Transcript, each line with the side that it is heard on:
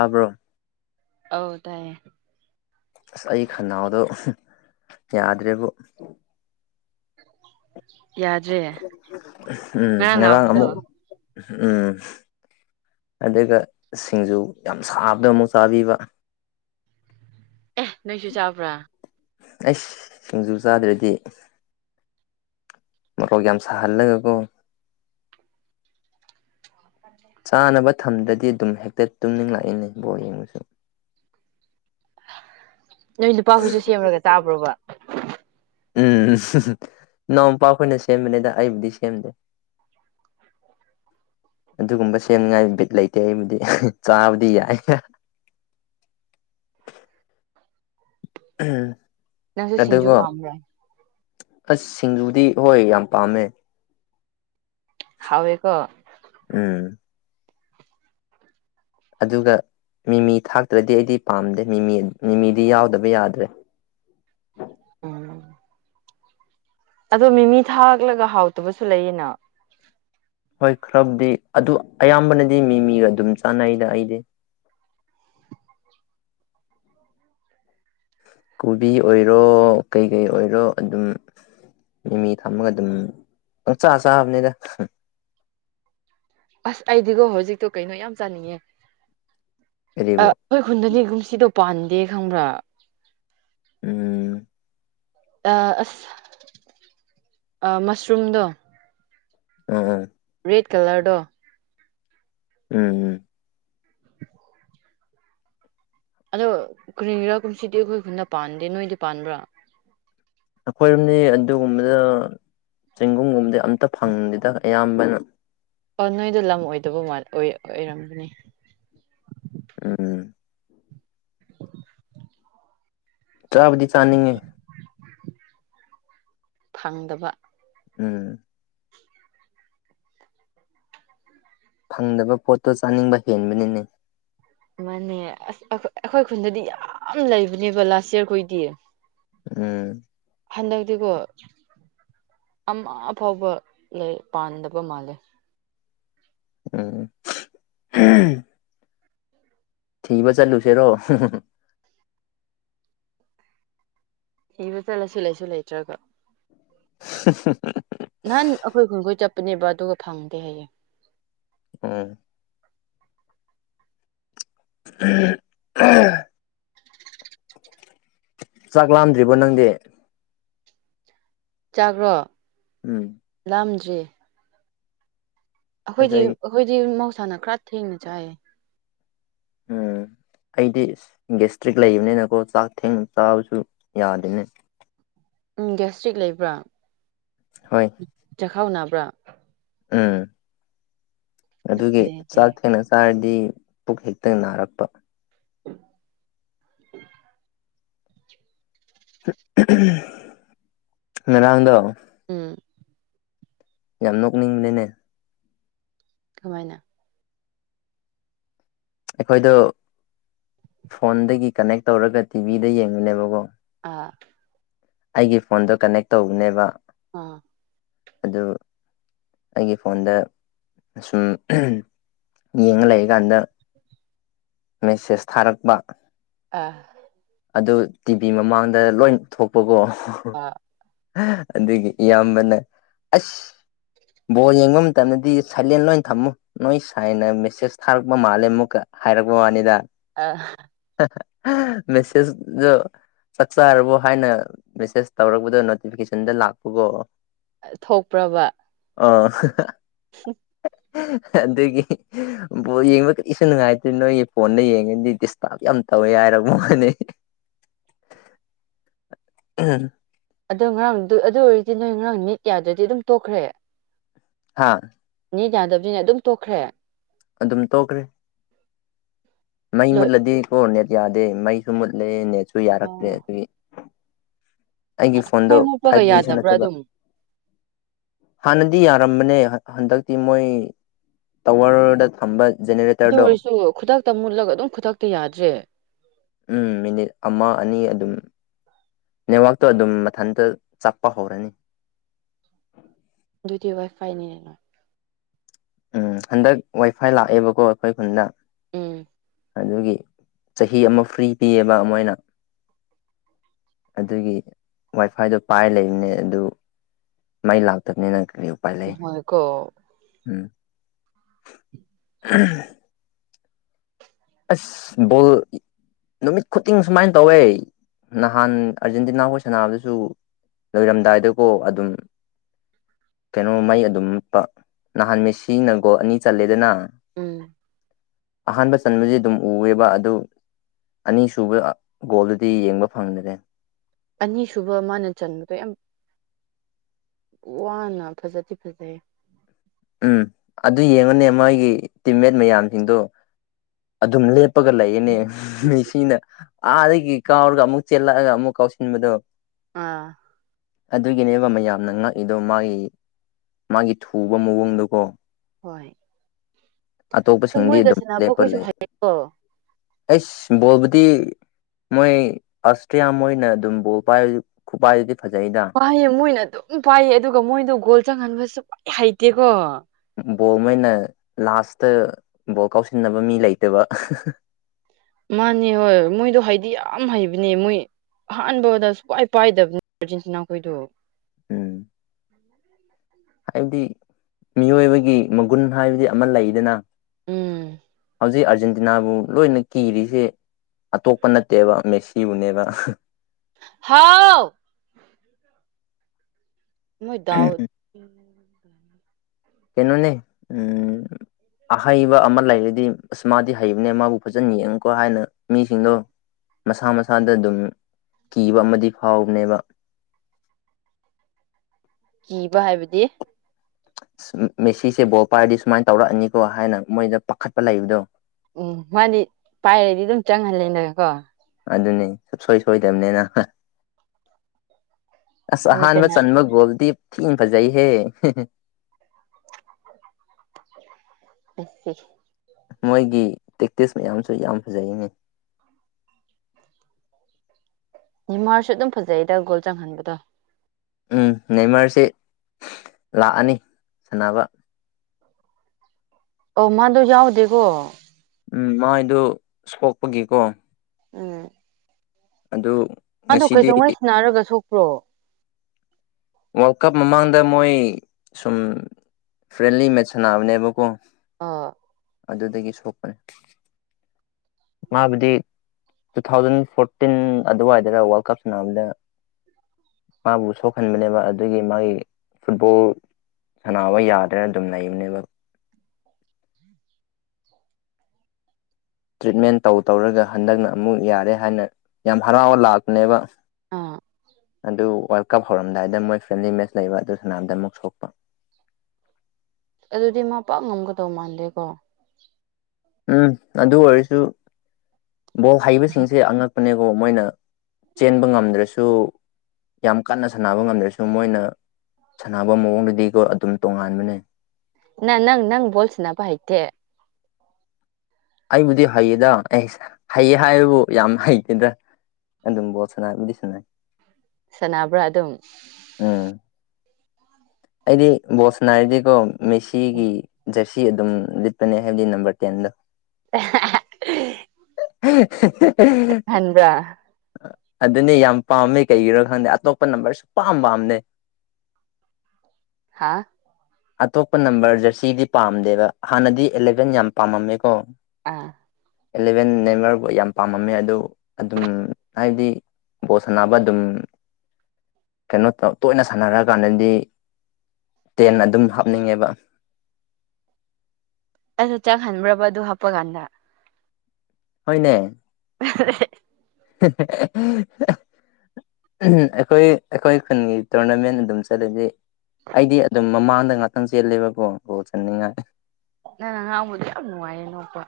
left: ꯥꯕ꯭ꯔꯣꯝ
right: ꯑꯧ ꯇꯥꯏꯌꯦ
left: ꯑꯁ ꯑꯩ ꯈꯅꯥꯎꯗꯣ ꯌꯥꯗ꯭ꯔꯦꯕꯨ
right: ꯎꯝ
left: ꯎꯝ ꯉꯔꯥꯡ ꯑꯃꯛ ꯎꯝ ꯑꯗꯨꯒ ꯁꯤꯡꯖꯨ ꯌꯥꯝ ꯁꯥꯕꯗ ꯑꯃꯨꯛ ꯆꯥꯕꯤꯕ
right: ꯑꯦ ꯅꯣꯏꯁꯨ ꯆꯥꯕ꯭ꯔꯥ
left: ꯑꯩꯁ ꯁꯤꯡꯖꯨ ꯆꯥꯗ꯭ꯔꯗꯤ ꯃꯔꯣꯛ ꯌꯥꯝ ꯁꯥꯍꯜꯂꯒꯀꯣ ꯆꯅ ꯊꯝꯗꯗꯤ ꯑꯗꯨꯝ ꯍꯦꯛꯇ ꯇꯨꯝꯅꯤꯡꯂꯛꯏꯅꯦ ꯕꯣꯜ ꯌꯦꯡꯕꯁꯨ
right: ꯅꯣꯏ ꯅꯨꯄꯥꯈꯣꯏꯁꯨ ꯁꯦꯝꯂꯒ ꯇꯥꯕ꯭ꯔꯣꯕ
left: ꯎꯝ ꯏꯅꯥꯎꯄꯥ ꯑꯩꯈꯣꯏꯅ ꯁꯦꯝꯕꯅꯤꯗ ꯑꯩꯕꯨꯗꯤ ꯁꯦꯝꯗꯦ ꯑꯗꯨꯒꯨꯝꯕ ꯁꯦꯝꯅꯤꯉꯥꯏ ꯕꯤꯠ ꯂꯩꯇꯦ ꯑꯩꯕꯨꯗꯤ ꯆꯥꯕꯨꯗꯤ ꯌꯥꯏ ꯎꯝ
right: ꯅꯪꯁꯨ ꯁꯤꯁꯤꯡꯖꯨ ꯄꯝꯔꯦ
left: ꯑꯁ ꯁꯤꯡꯖꯨꯗꯤ ꯍꯣꯏ ꯌꯥꯝ ꯄꯥꯝꯃꯦ
right: ꯍꯋꯦ ꯀꯣ
left: ꯎꯝ ꯑꯗꯨꯒ ꯃꯤꯃꯤ ꯊꯥꯛꯇ꯭ꯔꯗꯤ ꯑꯩꯗꯤ ꯄꯥꯝꯗꯦ ꯃꯤꯃꯤ ꯃꯤꯃꯤꯗꯤ ꯌꯥꯎꯗꯕ ꯌꯥꯗ꯭ꯔꯦ
right: ꯎꯝ ꯑꯗꯣ ꯃꯤꯃꯤ ꯊꯥꯛꯂꯒ ꯍꯥꯎꯇꯕꯁꯨ ꯂꯩꯌꯦꯅ
left: ꯍꯣꯏ ꯈꯔꯕꯨꯗꯤ ꯑꯗꯨ ꯑꯌꯥꯝꯕꯅꯗꯤ ꯃꯤ ꯃꯤꯒ ꯑꯗꯨꯝ ꯆꯥꯟꯅꯩꯗ ꯑꯩꯗꯤ ꯀꯣꯕꯤ ꯑꯣꯏꯔꯣ ꯀꯩꯀꯩ ꯑꯣꯏꯔꯣ ꯑꯗꯨꯝ ꯃꯤ ꯃꯤ ꯊꯝꯃꯒ ꯑꯗꯨꯝꯪ ꯆꯥ ꯆꯥꯕꯅꯤꯗ
right: ꯑꯁ ꯑꯩꯗꯤꯒꯣ ꯍꯧꯖꯤꯛꯇꯣ ꯀꯩꯅꯣ ꯌꯥꯝ ꯆꯥꯅꯤꯡꯉꯦ
left: ꯀꯔꯤꯕꯨ
right: ꯑ ꯑꯩꯈꯣꯏ ꯈꯨꯟꯗꯅꯤꯒꯨꯝꯁꯤꯗ ꯄꯥꯟꯗꯦ ꯈꯪꯕ꯭ꯔꯥ
left: ꯎꯝ
right: ꯑꯁ ꯃꯁꯔꯨꯝꯗꯣ
left: ꯑꯣ ꯑꯣ
right: ꯋꯦꯠ ꯀꯂꯔꯗꯣ
left: ꯎꯝ ꯎꯝ
right: ꯑꯗꯣ ꯀꯨꯅꯒꯤꯔꯥ ꯀꯨꯝꯁꯤꯗꯤ ꯑꯩꯈꯣꯏ ꯈꯨꯟꯗ ꯄꯥꯟꯗꯦ ꯅꯣꯏꯗꯤ ꯄꯥꯟꯕ꯭ꯔꯥ
left: ꯑꯩꯈꯣꯏꯔꯝꯗꯤ ꯑꯗꯨꯒꯨꯝꯕꯗ ꯆꯦꯡꯒꯨꯝꯒꯨꯝꯕꯗꯤ ꯑꯝꯇ ꯐꯪꯗꯦꯗ ꯑꯌꯥꯝꯕꯅ
right: ꯑꯣ ꯅꯣꯏꯗꯣ ꯂꯝ ꯑꯣꯏꯗꯕ ꯑꯣꯏꯔꯝꯕꯅꯤ
left: ꯎꯝ ꯆꯥꯕꯗꯤ ꯆꯥꯅꯤꯡꯉꯦ
right: ꯐꯪꯗꯕ
left: ꯎꯝ ꯐꯪꯗꯕ ꯄꯣꯠꯇꯣ ꯆꯥꯅꯤꯡꯕ ꯍꯦꯟꯕꯅꯤꯅ
right: ꯃꯥꯅꯦ ꯑꯁ ꯑꯩꯈꯣꯏ ꯈꯨꯟꯗꯗꯤ ꯌꯥꯝ ꯂꯩꯕꯅꯦꯕ ꯂꯥꯁ ꯏꯌꯥꯔꯈꯨꯏꯗꯤ
left: ꯎꯝ
right: ꯍꯟꯗꯛꯇꯤꯀꯣ ꯑꯃ ꯐꯥꯎꯕ ꯂꯩ ꯄꯥꯟꯗꯕ ꯃꯥꯜꯂꯦ
left: ꯎ ꯊꯤꯕ ꯆꯜꯂꯨꯁꯦꯔꯣ
right: ꯍꯕ ꯆꯠꯂꯁꯨ ꯂꯩꯁꯨ ꯂꯩꯇ꯭ꯔꯒ ꯅꯍꯥꯟ ꯑꯩꯈꯣꯏ ꯈꯣꯡꯒꯣꯏ ꯆꯞ ꯅꯦꯕ ꯑꯗꯨꯒ ꯐꯪꯗꯦ ꯍꯌꯦꯌꯦꯡ
left: ꯎꯝ ꯎꯝ ꯆꯥꯛ ꯂꯥꯝꯗ꯭ꯔꯤꯕꯣ ꯅꯪꯗꯤ
right: ꯆꯥꯒ꯭ꯔꯣ
left: ꯎꯝ
right: ꯂꯝꯖꯔꯤ [inaudible]
left: ꯑꯁ
right: ꯑꯩꯈꯣꯏꯗꯤ
left: ꯑꯩ
right: ꯑꯩꯈꯣꯏꯗꯤ ꯁꯥꯟꯅ ꯈꯔ ꯊꯦꯡꯅ ꯆꯥꯏꯑꯌꯦ
left: ꯎꯝ ꯑꯩꯗꯤ ꯒꯦꯁꯇ꯭ꯔꯤꯛ ꯂꯩꯕꯅꯤꯅꯀꯣ ꯆꯥꯛ ꯊꯦꯡ ꯆꯥꯕꯁꯨ ꯌꯥꯗꯦꯅꯦ
right: ꯎꯝ ꯒꯦꯁꯇ꯭ꯔꯤꯛ ꯂꯩꯕ꯭ꯔꯥ
left: ꯍꯣꯏ
right: ꯈꯥꯎꯅꯕ꯭ꯔꯥ
left: ꯎꯝ ꯑꯗꯨꯒꯤ
right: ꯂꯩꯌꯦ
left: ꯆꯥꯛ ꯊꯦꯡꯅ ꯆꯥꯔꯗꯤ ꯄꯨꯛ ꯍꯦꯛꯇ ꯅꯥꯔꯛꯄ
right: [inaudible]
left: ꯃꯗꯥꯝꯗ
right: ꯎꯝ
left: ꯌꯥꯝ ꯅꯣꯛꯅꯤꯡꯕꯅꯤꯅꯦ
right: ꯀꯃꯥꯏꯅ
left: ꯑꯩꯈꯣꯏꯗꯣ ꯐꯣꯟꯗꯒꯤ ꯀꯅꯦꯛ ꯇꯧꯔꯒ ꯇꯤꯚꯤꯗ ꯌꯦꯡꯉꯨꯅꯦꯕꯀꯣ
right: [inaudible]
left: ꯑꯩꯒꯤ ꯐꯣꯟꯗꯣ ꯀꯅꯦꯛ ꯇꯧꯕꯅꯦꯕ
right: ꯑꯥ
left: ꯑꯗꯨ ꯑꯩꯒꯤ ꯐꯣꯟꯗ ꯑꯁꯨꯝ ꯌꯦꯡꯉ ꯂꯩꯀꯥꯟꯗ ꯃꯦꯁꯦꯖ ꯊꯥꯔꯛꯄ
right: ꯑ
left: ꯑꯗꯨ ꯇꯤꯚꯤ ꯃꯃꯥꯡꯗ ꯂꯣꯏ ꯊꯣꯛꯄꯀꯣ
right: ꯑꯥ
left: [inaudible] ꯑꯗꯨꯗꯒꯤ ꯏꯌꯥꯝꯕꯅ ꯑꯁ ꯕꯣꯜ ꯌꯦꯡꯕ ꯃꯇꯝꯗꯗꯤ ꯁꯥꯏꯂꯦꯟꯣꯏ ꯊꯝꯃꯨ ꯅꯣꯏ ꯁꯥꯏꯅ ꯃꯦꯁꯦꯁ ꯊꯥꯔꯛꯄ ꯃꯥꯜꯂꯦ ꯑꯃꯨꯛꯀ ꯍꯥꯏꯔꯛꯄ ꯃꯥꯅꯤꯗ
right: [inaudible]
left: ꯃꯦꯁꯦꯖꯗ ꯆꯞ ꯆꯥꯔꯕꯣ ꯍꯥꯏꯅ ꯃꯦꯁꯦꯖ ꯇꯧꯔꯛꯄꯗꯣ ꯅꯣꯇꯤꯐꯤꯀꯦꯁꯟꯗ ꯂꯥꯛꯄꯀꯣ
right: ꯊꯣꯛꯄ꯭ꯔꯕ
left: [unintelligible]
right: ꯎꯝ
left: ꯑꯗꯨꯒꯤ ꯌꯦꯡꯕ ꯀꯔꯤꯁꯨ ꯅꯨꯡꯉꯥꯏꯇ꯭ꯦ ꯅꯣꯏꯒꯤ ꯐꯣꯟꯗ ꯌꯦꯡꯉꯗꯤ ꯄ ꯌꯥꯝ ꯇꯧꯋꯦ ꯍꯥꯏꯔꯒ ꯃꯅꯤ ꯎꯝ
right: ꯑꯗꯣ ꯉꯔꯥꯡꯗ ꯑꯗꯨ ꯑꯣꯏꯔꯗꯤ ꯅꯣꯏ ꯉꯔꯥꯡ ꯃꯤꯅꯤꯠ ꯌꯥꯗ꯭ꯔꯗꯤ ꯑꯗꯨꯝ ꯇꯣꯛꯈ꯭ꯔꯦ
left: ꯍꯥꯥ
right: ꯅꯤ ꯌꯥꯗꯕꯖꯤꯅꯦ ꯑꯗꯨꯝ ꯇꯣꯛꯈ꯭ꯔꯦ
left: ꯑꯗꯨꯝ ꯇꯣꯛꯈ꯭ꯔꯦ ꯃ
right: ꯂꯣꯏ
left: ꯃꯠꯂꯗꯤ ꯀꯣ ꯅ ꯌꯥꯗꯦ ꯃꯩꯁꯨ ꯃꯨꯠꯂꯦ ꯅ ꯁꯨ ꯌꯥꯔꯛꯇ꯭ꯔꯦ
right: ꯑꯣ
left: ꯑꯗꯨꯗꯤ ꯑꯩꯒꯤ ꯐꯣꯟꯗ
right: ꯍꯣꯏ ꯃꯨꯠꯄꯒ
left: ꯐꯥꯏꯚ ꯖꯤꯁꯨ
right: ꯌꯥꯗꯕ꯭ꯔꯥ
left: ꯅꯠꯇꯦꯕ
right: ꯑꯗꯨꯝ
left: ꯍꯥꯟꯅꯗꯤ ꯌꯥꯔꯝꯕꯅꯦ ꯍꯟꯗꯛꯇꯤ ꯃꯣꯏ ꯇꯋꯔꯗ ꯊꯝꯕ
right: ꯑꯗꯨ
left: ꯖꯦꯅꯦꯔꯦꯇꯔꯗꯣ
right: ꯑꯣꯏꯔꯁꯨ ꯈꯨꯗꯛꯇ ꯃꯨꯠꯂꯒ ꯑꯗꯨꯝ ꯈꯨꯗꯛꯇ ꯌꯥꯗ꯭ꯔꯦ
left: ꯎꯝ ꯅꯦꯠꯋꯥꯛꯛꯇꯣ ꯑꯗꯨꯝ ꯃꯊꯟꯇ ꯆꯞꯄ ꯍꯧꯔꯅꯤ
right: ꯋꯥ ꯐꯥꯏꯅꯤꯅꯦꯅ
left: ꯎꯝ ꯍꯟꯗꯛ ꯋꯥꯏꯐꯥꯏ ꯂꯥꯛꯑꯦꯕꯀꯣ ꯑꯩꯈꯣꯏ ꯈꯨꯟꯗ
right: ꯎꯝ
left: ꯑꯗꯨꯒꯤ ꯆꯍꯤ ꯑꯃ ꯐ꯭ꯔꯤ ꯄꯤꯌꯦꯕ ꯃꯣꯏꯅ ꯑꯗꯨꯒꯤ ꯋꯥꯏꯐꯥꯏꯗꯣ ꯄꯥꯏꯔ ꯂꯩꯕꯅꯦ ꯑꯗꯨ ꯃꯩ ꯂꯥꯛꯇꯕꯅꯤꯅ ꯀꯔꯤ ꯎꯄꯥꯏ ꯂꯩ
right: ꯍꯣꯏꯀꯣ
left: ꯎꯝ ꯎꯔ ꯑꯁ ꯕꯣꯜ ꯅꯨꯃꯤꯠ ꯈꯨꯗꯤꯡ ꯁꯨꯃꯥꯏꯅ ꯇꯧꯋꯦ ꯅꯍꯥꯟ ꯑꯥꯔꯖꯦꯟꯇꯤꯅꯥꯈꯣꯏ ꯁꯥꯟꯅꯕꯗꯁꯨ ꯂꯣꯏꯔꯝꯗꯥꯏꯗꯀꯣ ꯑꯗꯨꯝ ꯀꯩꯅꯣꯃꯩ ꯑꯗꯨꯝ ꯅꯍꯥꯟ ꯃꯦꯁꯤꯅ ꯒꯣꯜ ꯑꯅꯤ ꯆꯜꯂꯦꯗꯅ
right: ꯎꯝ
left: ꯑꯍꯥꯟꯕꯗ ꯆꯟꯁ ꯑꯗꯨꯝ ꯎꯑꯦꯕ ꯑꯗꯨ ꯑꯅꯤꯁꯨꯨꯕ ꯒꯣꯜꯗꯨꯗꯤ ꯌꯦꯡꯕ ꯐꯪꯗ꯭ꯔꯦ
right: ꯑꯅꯤ ꯁꯕ ꯃꯥꯅ ꯆꯟꯕꯗꯣ ꯌꯥꯝ ꯋꯥꯅꯥ ꯐꯖꯗꯤ ꯐꯖꯩꯦ
left: ꯎꯝ ꯑꯗꯨ ꯌꯦꯡꯉꯅꯦ ꯃꯣꯏꯒꯤ ꯇꯤꯝꯃꯦꯠ ꯃꯌꯥꯝꯁꯤꯡꯗꯨꯣ ꯑꯗꯨꯝ ꯂꯦꯞ ꯀꯄꯒ ꯂꯩꯌꯦꯦꯅꯦ ꯃꯤꯁꯤꯡꯅ ꯑꯥꯗꯒꯤ ꯀꯥꯎꯔꯒ ꯑꯃꯨꯛ ꯆꯦꯜꯂꯛꯑꯒ ꯑꯃꯨꯛ ꯀꯥꯎꯁꯤꯟꯕꯗꯣ
right: ꯑꯥ
left: ꯑꯗꯨꯒꯤꯅꯦꯕ ꯃꯌꯥꯝꯅ ꯉꯛꯏꯗꯣ ꯃꯥꯒꯤ ꯃꯥꯒꯤ ꯊꯨꯕ ꯃꯑꯣꯡꯗꯨꯀꯣ
right: ꯍꯣꯏ
left: ꯑꯇꯣꯞꯄꯁꯤꯡꯗꯤ ꯑꯗꯨꯝ ꯂꯦꯞ
right: ꯀꯣꯏꯁꯨ ꯍꯥꯏꯣ
left: ꯑꯩꯁ ꯕꯣꯜꯕꯨꯗꯤ ꯃꯣꯏ ꯑꯁꯇꯔꯤꯂꯤꯌꯥ ꯃꯣꯏ ꯑꯣꯏꯅ ꯑꯗꯨꯝ ꯕꯣꯜ ꯄꯥꯏ ꯈꯨꯥꯏ
right: ꯄꯥꯏꯌꯦ ꯃꯣꯏꯅ ꯑꯗꯨꯝ ꯄꯥꯏꯌꯦ ꯑꯗꯨꯒ ꯃꯣꯏꯗ ꯒꯣꯜ ꯆꯪꯍꯟꯕꯁꯨ ꯍꯥꯏꯩꯇꯦꯀꯣ
left: ꯕꯣꯜꯉꯩꯅ ꯂꯥꯁꯇ ꯕꯣꯜ ꯀꯥꯎꯁꯤꯟꯅꯕ ꯃꯤ ꯂꯩꯇꯕ
right: ꯃꯥꯅꯦ ꯍꯣꯏ ꯃꯣꯏꯗꯣ ꯍꯩꯗꯤ ꯌꯥꯝ ꯍꯩꯕꯅꯦ ꯃꯣꯏ ꯑꯍꯥꯟꯕꯗ ꯁꯨꯄꯥꯏ ꯄꯥꯏꯗꯕꯅꯦ ꯑꯥꯔꯖꯦꯟꯇꯤꯅꯥꯈꯣꯏꯗꯣ
left: ꯎꯝ ꯍꯥꯏꯕꯗꯤ ꯃꯤꯑꯣꯏꯕꯒꯤ ꯃꯒꯨꯟ ꯍꯥꯏꯕꯗꯤ ꯑꯃ ꯂꯩꯗꯅ
right: ꯎꯝ
left: ꯍꯧꯖꯤꯛ ꯑꯥꯔꯖꯦꯟꯇꯤꯅꯥꯕꯨ ꯂꯣꯏꯅ ꯀꯤꯔꯤꯁꯤꯦ ꯑ ꯇꯣꯞꯄ ꯅꯠꯇꯦꯕ ꯃꯤꯁ ꯏꯕꯨꯅꯦꯕ
right: ꯍꯥꯎ ꯃꯣꯏꯗꯥꯎ ꯎ
left: ꯀꯩꯅꯣꯅꯦ ꯎ ꯑꯍꯩꯕ ꯑꯃ ꯂꯩꯔꯗꯤ ꯑꯁ ꯃꯥꯗꯤ ꯍꯩꯕꯅꯦ ꯃꯥꯕꯨ ꯐꯖꯅ ꯌꯦꯡꯉꯨꯀꯣ ꯍꯥꯏꯅ ꯃꯤꯁꯤꯡꯗꯣ ꯃꯁꯥ ꯃꯁꯥꯗ ꯑꯗꯨꯝ ꯀꯤꯕ ꯑꯃꯗꯤ ꯐꯥꯎꯕꯅꯦꯕ
right: ꯀꯤꯕ ꯍꯥꯏꯕꯗꯤ
left: ꯃꯦꯁꯤꯁꯦ ꯕꯣꯜ ꯄꯥꯏꯔꯗꯤ ꯁꯨꯃꯥꯏꯅ ꯇꯧꯔꯛꯑꯅꯤꯀꯣ ꯍꯥꯏꯅ ꯃꯣꯏꯗ ꯄꯥꯈꯠꯄ ꯂꯩꯕꯗꯣ
right: ꯎꯝ ꯃꯥꯗꯤ ꯄꯥꯏꯔꯗꯤ ꯑꯗꯨꯝ ꯆꯪꯍꯜꯂꯦꯅ ꯀꯣ
left: ꯑꯗꯨꯅꯤ ꯁꯨꯡꯁꯣꯏ ꯁꯣꯏꯗꯕꯅꯤꯅ ꯑ
right: ꯑꯗꯨ
left: ꯑꯍꯥꯟ ꯃ
right: ꯄꯦꯅꯥꯜꯇꯤ
left: ꯆꯟꯃ ꯣꯜꯗꯤ ꯊ ꯐꯖꯥꯏꯍꯦ
right: ꯎ
left: ꯃꯣꯏꯒꯤ ꯇꯦꯛꯇꯤꯁ ꯃꯌꯥꯝꯁꯨ ꯌꯥꯝ ꯐꯖꯩꯌꯦꯅꯤ
right: ꯅꯤꯃꯥꯔꯁꯨ ꯑꯗꯨꯝ ꯐꯖꯩꯌꯦꯗ ꯒꯣꯜ ꯆꯪꯍꯟꯕꯗꯣ
left: ꯎꯝ ꯅꯦꯃꯔꯁꯤ ꯂꯥꯛꯑꯅꯤ ꯁꯥꯟꯅꯕ
right: ꯑꯣ ꯃꯥꯗꯨ ꯌꯥꯎꯗꯦꯀꯣ
left: ꯎꯝ ꯃꯥꯏꯗꯨ ꯁꯣꯛꯄꯒꯤꯀꯣ
right: ꯎꯝ
left: ꯑꯗꯨ
right: ꯃꯥꯗꯣ
left: ꯉꯁꯤꯗꯤ
right: ꯀꯩꯗꯧ ꯁꯥꯟꯅꯔꯒꯁꯨ ꯄ꯭ꯔꯣ
left: ꯋꯥꯔꯜ ꯀꯞ ꯃꯃꯥꯡꯗ ꯃꯣꯏ ꯁꯨꯝ ꯐ꯭ꯔꯦꯟꯂꯤ ꯃꯦꯠꯁ ꯁꯥꯟꯅꯕꯅꯦꯕꯀꯣ
right: ꯑꯥ
left: ꯑꯗꯨꯗꯒꯤ ꯁꯣꯛꯄꯅꯤ ꯃꯥꯕꯨꯗꯤ ꯇꯨ ꯊꯥꯎꯖꯟ ꯐꯣꯔꯇꯤꯟ ꯑꯗꯨꯋꯥꯏꯗ ꯋꯥꯔꯜ ꯀꯞ ꯁꯥꯟꯅꯕꯗ ꯃꯥꯕꯨ ꯁꯣꯛꯍꯟꯕꯅꯦꯕ ꯑꯗꯨꯒꯤ ꯃꯥꯒꯤ ꯐꯨꯠꯕꯣꯜ ꯁꯥꯟꯅꯕ ꯌꯥꯗꯅ ꯑꯗꯨꯝ ꯂꯩꯕꯅꯦꯕ ꯇ꯭ꯔꯤꯠꯃꯦꯟ ꯇꯧ ꯇꯧꯔꯒ ꯍꯟꯗꯛꯅ ꯑꯃꯨꯛ ꯌꯥꯔꯦ ꯍꯥꯏꯅ ꯌꯥꯝ ꯍꯔꯥꯎꯅ ꯂꯥꯛꯄꯅꯦꯕ
right: ꯑꯥ
left: ꯑꯗꯨ ꯋꯥꯔꯜ ꯀꯞ ꯍꯧꯔꯝꯗꯥꯏꯗ ꯃꯣꯏ ꯐ꯭ꯔꯦꯂꯤ ꯃꯦꯁ ꯂꯩꯕ ꯑꯗꯨ ꯁꯥꯟꯅꯕꯗ ꯑꯃꯨꯛ ꯁꯣꯛꯄ
right: ꯑꯗꯨꯗꯤ ꯃꯥ ꯄꯥꯛ ꯉꯝꯒꯗꯧ ꯃꯥꯟꯗꯦꯀꯣ
left: ꯎꯝ ꯑꯗꯨ ꯑꯣꯏꯔꯁꯨ ꯕꯣꯜ ꯍꯩꯕꯁꯤꯡꯁꯦ ꯑꯉꯛ ꯅꯦꯀꯣ ꯃꯣꯏꯅ ꯆꯦꯟꯕ ꯉꯝꯗ꯭ꯔꯁꯨ ꯁꯨ ꯌꯥꯝ ꯀꯟꯅ ꯁꯥꯟꯅꯕ ꯉꯝꯗ꯭ꯔꯁꯨ ꯃꯣꯏꯅ ꯁꯥꯟꯅꯕ ꯃꯑꯣꯡꯗꯗꯤꯀꯣ ꯑꯗꯨꯝ ꯇꯣꯉꯥꯟꯕꯅꯦ
right: ꯅ ꯅꯪ ꯅꯪ ꯕꯣꯜ ꯁꯥꯟꯅꯕ ꯍꯩꯇꯦ
left: ꯑꯩꯕꯨꯗꯤ ꯍꯩꯌꯦꯗ ꯑꯩꯁ ꯍꯩꯌꯦ ꯍꯥꯏꯕꯨ ꯌꯥꯝ ꯍꯩꯇꯦꯗ ꯑꯗꯨꯝ ꯕꯣꯜ ꯁꯅꯕꯗꯤ ꯁꯅꯩ
right: ꯁꯥꯟꯅꯕ꯭ꯔꯥ ꯑꯗꯨꯝ
left: ꯎꯝ ꯑꯩꯗꯤ ꯕꯣꯜ ꯁꯥꯟꯅꯔꯗꯤꯀꯣ ꯃꯦꯁꯤꯒꯤ ꯖꯔꯁꯤ ꯁꯤ ꯑꯗꯨꯝ ꯂꯤꯠꯄꯅꯦ ꯍꯥꯏꯕꯗꯤ ꯅꯝꯕꯔ ꯇꯦꯟꯗꯣ
right: [unintelligible]
left: [unintelligible]
right: ꯈꯟꯕ꯭ꯔ
left: ꯑꯗꯨꯅꯤ ꯌꯥꯝ ꯄꯥꯝꯃꯦ ꯀꯩꯒꯤꯔ ꯈꯪꯗꯦ ꯑꯇꯣꯞꯄ ꯅꯝꯕꯔꯁꯨ ꯄꯥꯝ ꯄꯥꯝꯅꯦ
right: ꯑꯥ
left: ꯑꯇꯣꯞꯄ ꯅꯝꯕꯔ ꯖꯔꯁꯤꯗꯤ ꯄꯥꯝꯗꯦꯕ ꯍꯥꯟꯅꯗꯤ ꯑꯦꯂꯚꯦꯟ ꯌꯥꯝ ꯄꯥꯝꯃꯝꯃꯦꯀꯣ
right: ꯑꯥ
left: ꯑꯦꯂꯚꯦꯟ ꯅꯦꯝꯃꯔꯕꯨ ꯌꯥꯝ ꯄꯥꯝꯃꯝꯃꯦ ꯑꯗꯨ ꯑꯗꯨꯝ ꯍꯥꯏꯗꯤ ꯕꯣꯜ ꯁꯥꯟꯅꯕ ꯗꯨꯝ ꯀꯩꯅꯣ ꯇꯧ ꯇꯣꯏꯅ ꯁꯥꯟꯅꯔꯛ ꯀꯥꯟꯗꯗꯤ ꯇꯦꯟ ꯑꯗꯨꯝ ꯍꯥꯞꯅꯤꯡꯉꯦꯕ
right: ꯑꯗꯣ ꯆꯥꯛ ꯍꯟꯕ꯭ꯔꯕ ꯑꯗꯨ ꯍꯥꯞꯄ ꯀꯥꯟꯗ
left: ꯍꯣꯏꯅꯦ
right: [unintelligible]
left: ꯎꯝ ꯍꯨꯝ ꯑꯩꯈꯣꯏ ꯑꯈꯣꯏ ꯈꯨꯟꯒꯤ ꯇꯣꯔꯅꯥꯃꯦꯟ ꯑꯗꯨꯝ ꯆꯠꯂꯗꯤ ꯑꯩꯗꯤ ꯑꯗꯨꯝ ꯃꯃꯥꯡꯗ ꯉꯥꯛꯇꯪ ꯆꯦꯜꯂꯦꯕꯀꯣ ꯒꯣꯜ ꯆꯟꯅꯤꯡꯉꯥꯏ
right: ꯅꯪꯅ ꯉꯥꯡꯕꯗꯨ ꯌꯥꯝ ꯅꯨꯡꯉꯥꯏꯌꯦ ꯅꯣꯛꯄꯥ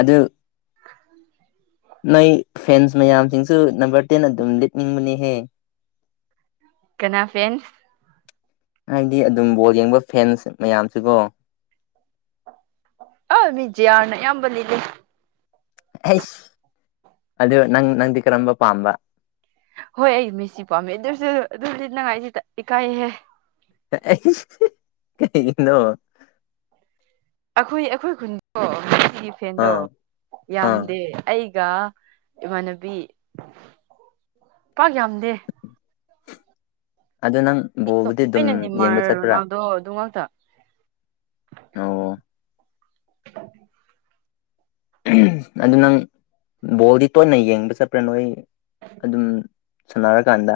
left: ꯑꯗꯨ ꯅꯣꯏ ꯐꯦꯟꯁ ꯃꯌꯥꯝꯁꯤꯡꯁꯨ ꯅꯝꯕꯔ ꯇꯦꯟ ꯑꯗꯨꯝ ꯂꯤꯠꯅꯤꯡꯕꯅꯤꯍꯦ
right: ꯀꯅꯥ ꯐꯦꯟꯁ
left: ꯍꯥꯏꯗꯤ ꯑꯗꯨꯝ ꯕꯣꯜ ꯌꯦꯡꯕ ꯐꯦꯟꯁ ꯃꯌꯥꯝꯁꯤꯀꯣ
right: ꯑ ꯃꯤꯖꯌꯥꯅ ꯌꯥꯝꯕꯂꯤꯗꯦ
left: ꯑꯩꯁ ꯑꯗꯨ ꯅꯪ ꯅꯪꯗꯤ ꯀꯔꯝꯕ ꯄꯥꯝꯕ
right: ꯍꯣꯏ ꯑꯩ ꯃꯦꯁꯤ ꯄꯥꯝꯃꯦ ꯑꯗꯨꯁꯨ ꯑꯗꯨ ꯂꯤꯠꯅꯉꯥꯏꯁꯤ ꯏꯀꯥꯏꯍꯦ
left: ꯀꯩ ꯅ
right: ꯑꯩꯈꯣꯏ ꯑꯩꯈꯣꯏ ꯈꯨꯟꯗꯣ ꯑꯩꯒꯤ ꯐꯦꯟꯗꯣ
left: ꯑꯥ ꯑꯥ
right: ꯌꯥꯝꯗꯦ ꯑꯩ ꯏꯃꯥꯟꯅꯕꯤ ꯄꯥꯛ ꯌꯥꯝꯗꯦ
left: ꯑꯗ ꯅꯪ ꯕꯣꯕꯨꯗꯤ ꯑꯗꯨꯝ
right: ꯑꯩꯅ
left: ꯌꯦꯡꯕ
right: ꯅꯦꯃꯥꯔ
left: ꯆꯠꯄ꯭ꯔꯥ
right: ꯔꯣꯅꯥꯜꯗꯣ ꯑꯗꯨ ꯉꯥꯛꯇ
left: ꯑꯣ ꯑꯗꯨ ꯅꯪ ꯕꯣꯜꯗꯤ ꯇꯣꯏꯅ ꯌꯦꯡꯕ ꯆꯠꯄ꯭ꯔꯥ ꯅꯣꯏ ꯑꯗꯨꯝ ꯁꯨꯅꯔ ꯀꯥꯟꯗ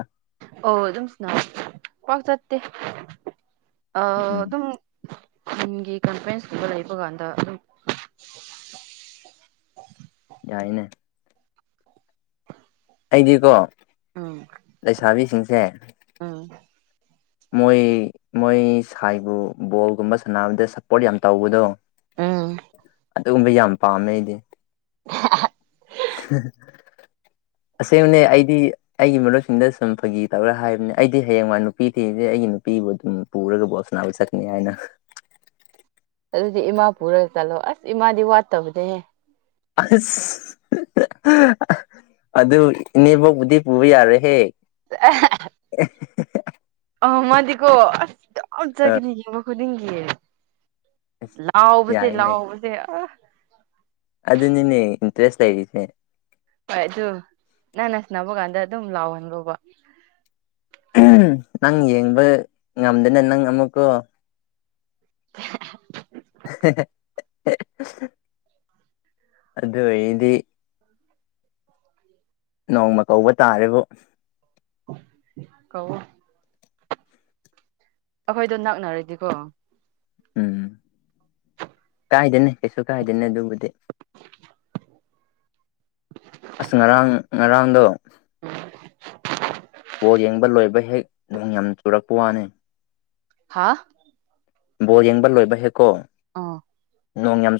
right: ꯑꯣ ꯑꯗꯨꯝꯁꯨꯅꯥ ꯀꯥꯛ ꯆꯠꯇ ꯑ
left: ꯎꯝ
right: ꯑꯗꯨꯝ ꯃꯤꯨꯡꯒꯤ ꯀꯟꯐ꯭ꯔꯦꯟꯁꯇꯨꯗ ꯂꯩꯕ ꯀꯥꯟꯗ ꯑꯗꯨꯝ
left: ꯌꯥꯏꯅꯦ ꯑꯩꯗꯤꯀꯣ
right: ꯎꯝ
left: ꯂꯩꯁꯥꯕꯤꯁꯤꯡ ꯍ
right: ꯎꯝ
left: ꯃꯣꯏ ꯃꯣꯏ ꯁꯥꯏꯕꯨ ꯕꯣꯜꯒꯨꯝꯕ ꯁꯥꯟꯅꯕꯗ ꯁꯞꯄꯣꯔꯠ ꯌꯥꯝꯅ ꯇꯧꯕꯗꯣ
right: ꯑꯥ
left: ꯑꯗꯨꯒꯨꯝꯕ ꯌꯥꯝ ꯄꯥꯝꯃꯦ ꯑꯩꯗꯤ ꯍꯝ ꯑꯁꯦꯡꯕꯅꯦ ꯑꯩꯗꯤ ꯑꯩꯒꯤ ꯃꯔꯨꯞꯁꯤꯡꯗ ꯁꯨꯝ ꯐꯥꯒꯤ ꯇꯧꯔꯥ ꯍꯥꯏꯕꯅꯦ ꯑꯩꯗꯤ ꯍꯌꯦꯡꯋꯥ ꯅꯨꯄꯤ ꯊꯤꯁꯦ ꯑꯩꯒꯤ ꯅꯨꯄꯤꯕꯨ ꯑꯗꯨꯝ ꯄꯨꯔꯒꯕꯨꯣꯁꯅꯥꯕ ꯆꯛꯀꯅꯤ ꯍꯥꯏꯅ
right: ꯑꯗꯨꯗꯤ ꯏꯃꯥ ꯄꯨꯔꯒ ꯆꯠꯂꯣ ꯑꯁ ꯏꯃꯥꯗꯤ ꯋꯥꯠꯇꯕꯅꯦꯍꯦ
left: ꯑꯁ ꯑꯗꯨ ꯏꯅꯦꯕꯧꯕꯨꯗꯤ ꯄꯨꯕ ꯌꯥꯔꯦꯍꯦꯛ
right: ꯑꯃꯗꯤ ꯑꯣꯣ ꯑꯁ ꯑꯣ
left: ꯑ
right: ꯆꯖꯒꯅꯤ ꯌꯕꯈꯣꯏꯗꯤꯡꯦ ꯍ
left: ꯑꯁ
right: ꯂꯥꯎꯕꯁꯦ
left: ꯌꯥꯏꯅꯦ
right: ꯂꯥꯎꯕꯁꯦ ꯑ
left: ꯑꯗꯨꯅꯤꯅꯦ ꯏꯟꯇꯔꯦꯁ ꯂꯩꯔꯤꯁꯦ
right: ꯍꯣꯏ ꯑꯗꯨ ꯅꯟꯅ ꯁꯅꯕ ꯀꯥꯟꯗ ꯑꯗꯨꯝ ꯂꯥꯎꯍꯟꯕꯧꯕ
left: ꯅꯪ ꯌꯦꯡꯕ ꯉꯝꯗꯅ ꯅꯪ ꯑꯃꯨꯛꯀꯣ
right: [inaudible]
left: ꯑꯗꯨꯗ ꯑꯦꯗꯤ ꯅꯣꯡꯃ ꯀꯧꯕ ꯇꯥꯔꯦꯕꯨ
right: ꯀꯋꯣ ꯑꯩꯈꯣꯏꯗꯣ ꯅꯛꯅꯔꯗꯤꯀꯣ
left: ꯎꯝ ꯀꯥꯏꯗꯅꯦ ꯀꯩꯁꯨ ꯀꯥꯏꯗꯅꯦ ꯑꯗꯨꯕꯨꯗꯤ
right: [inaudible]
left: ꯑꯁ ꯉꯔꯥꯡ ꯉꯔꯥꯡꯗ ꯕꯣꯜ ꯌꯦꯡꯕ ꯂꯣꯏꯕ ꯍꯦꯛ ꯅꯣꯡ ꯌꯥꯝ ꯆꯨꯔꯛꯄ ꯋꯥꯅꯤ
right: ꯍꯥꯥ
left: ꯕꯣꯔ ꯌꯦꯡꯕ ꯂꯣꯏꯕ ꯍꯦꯛꯀꯣ
right: ꯑꯥ
left: ꯅꯣꯡ ꯌꯥꯝ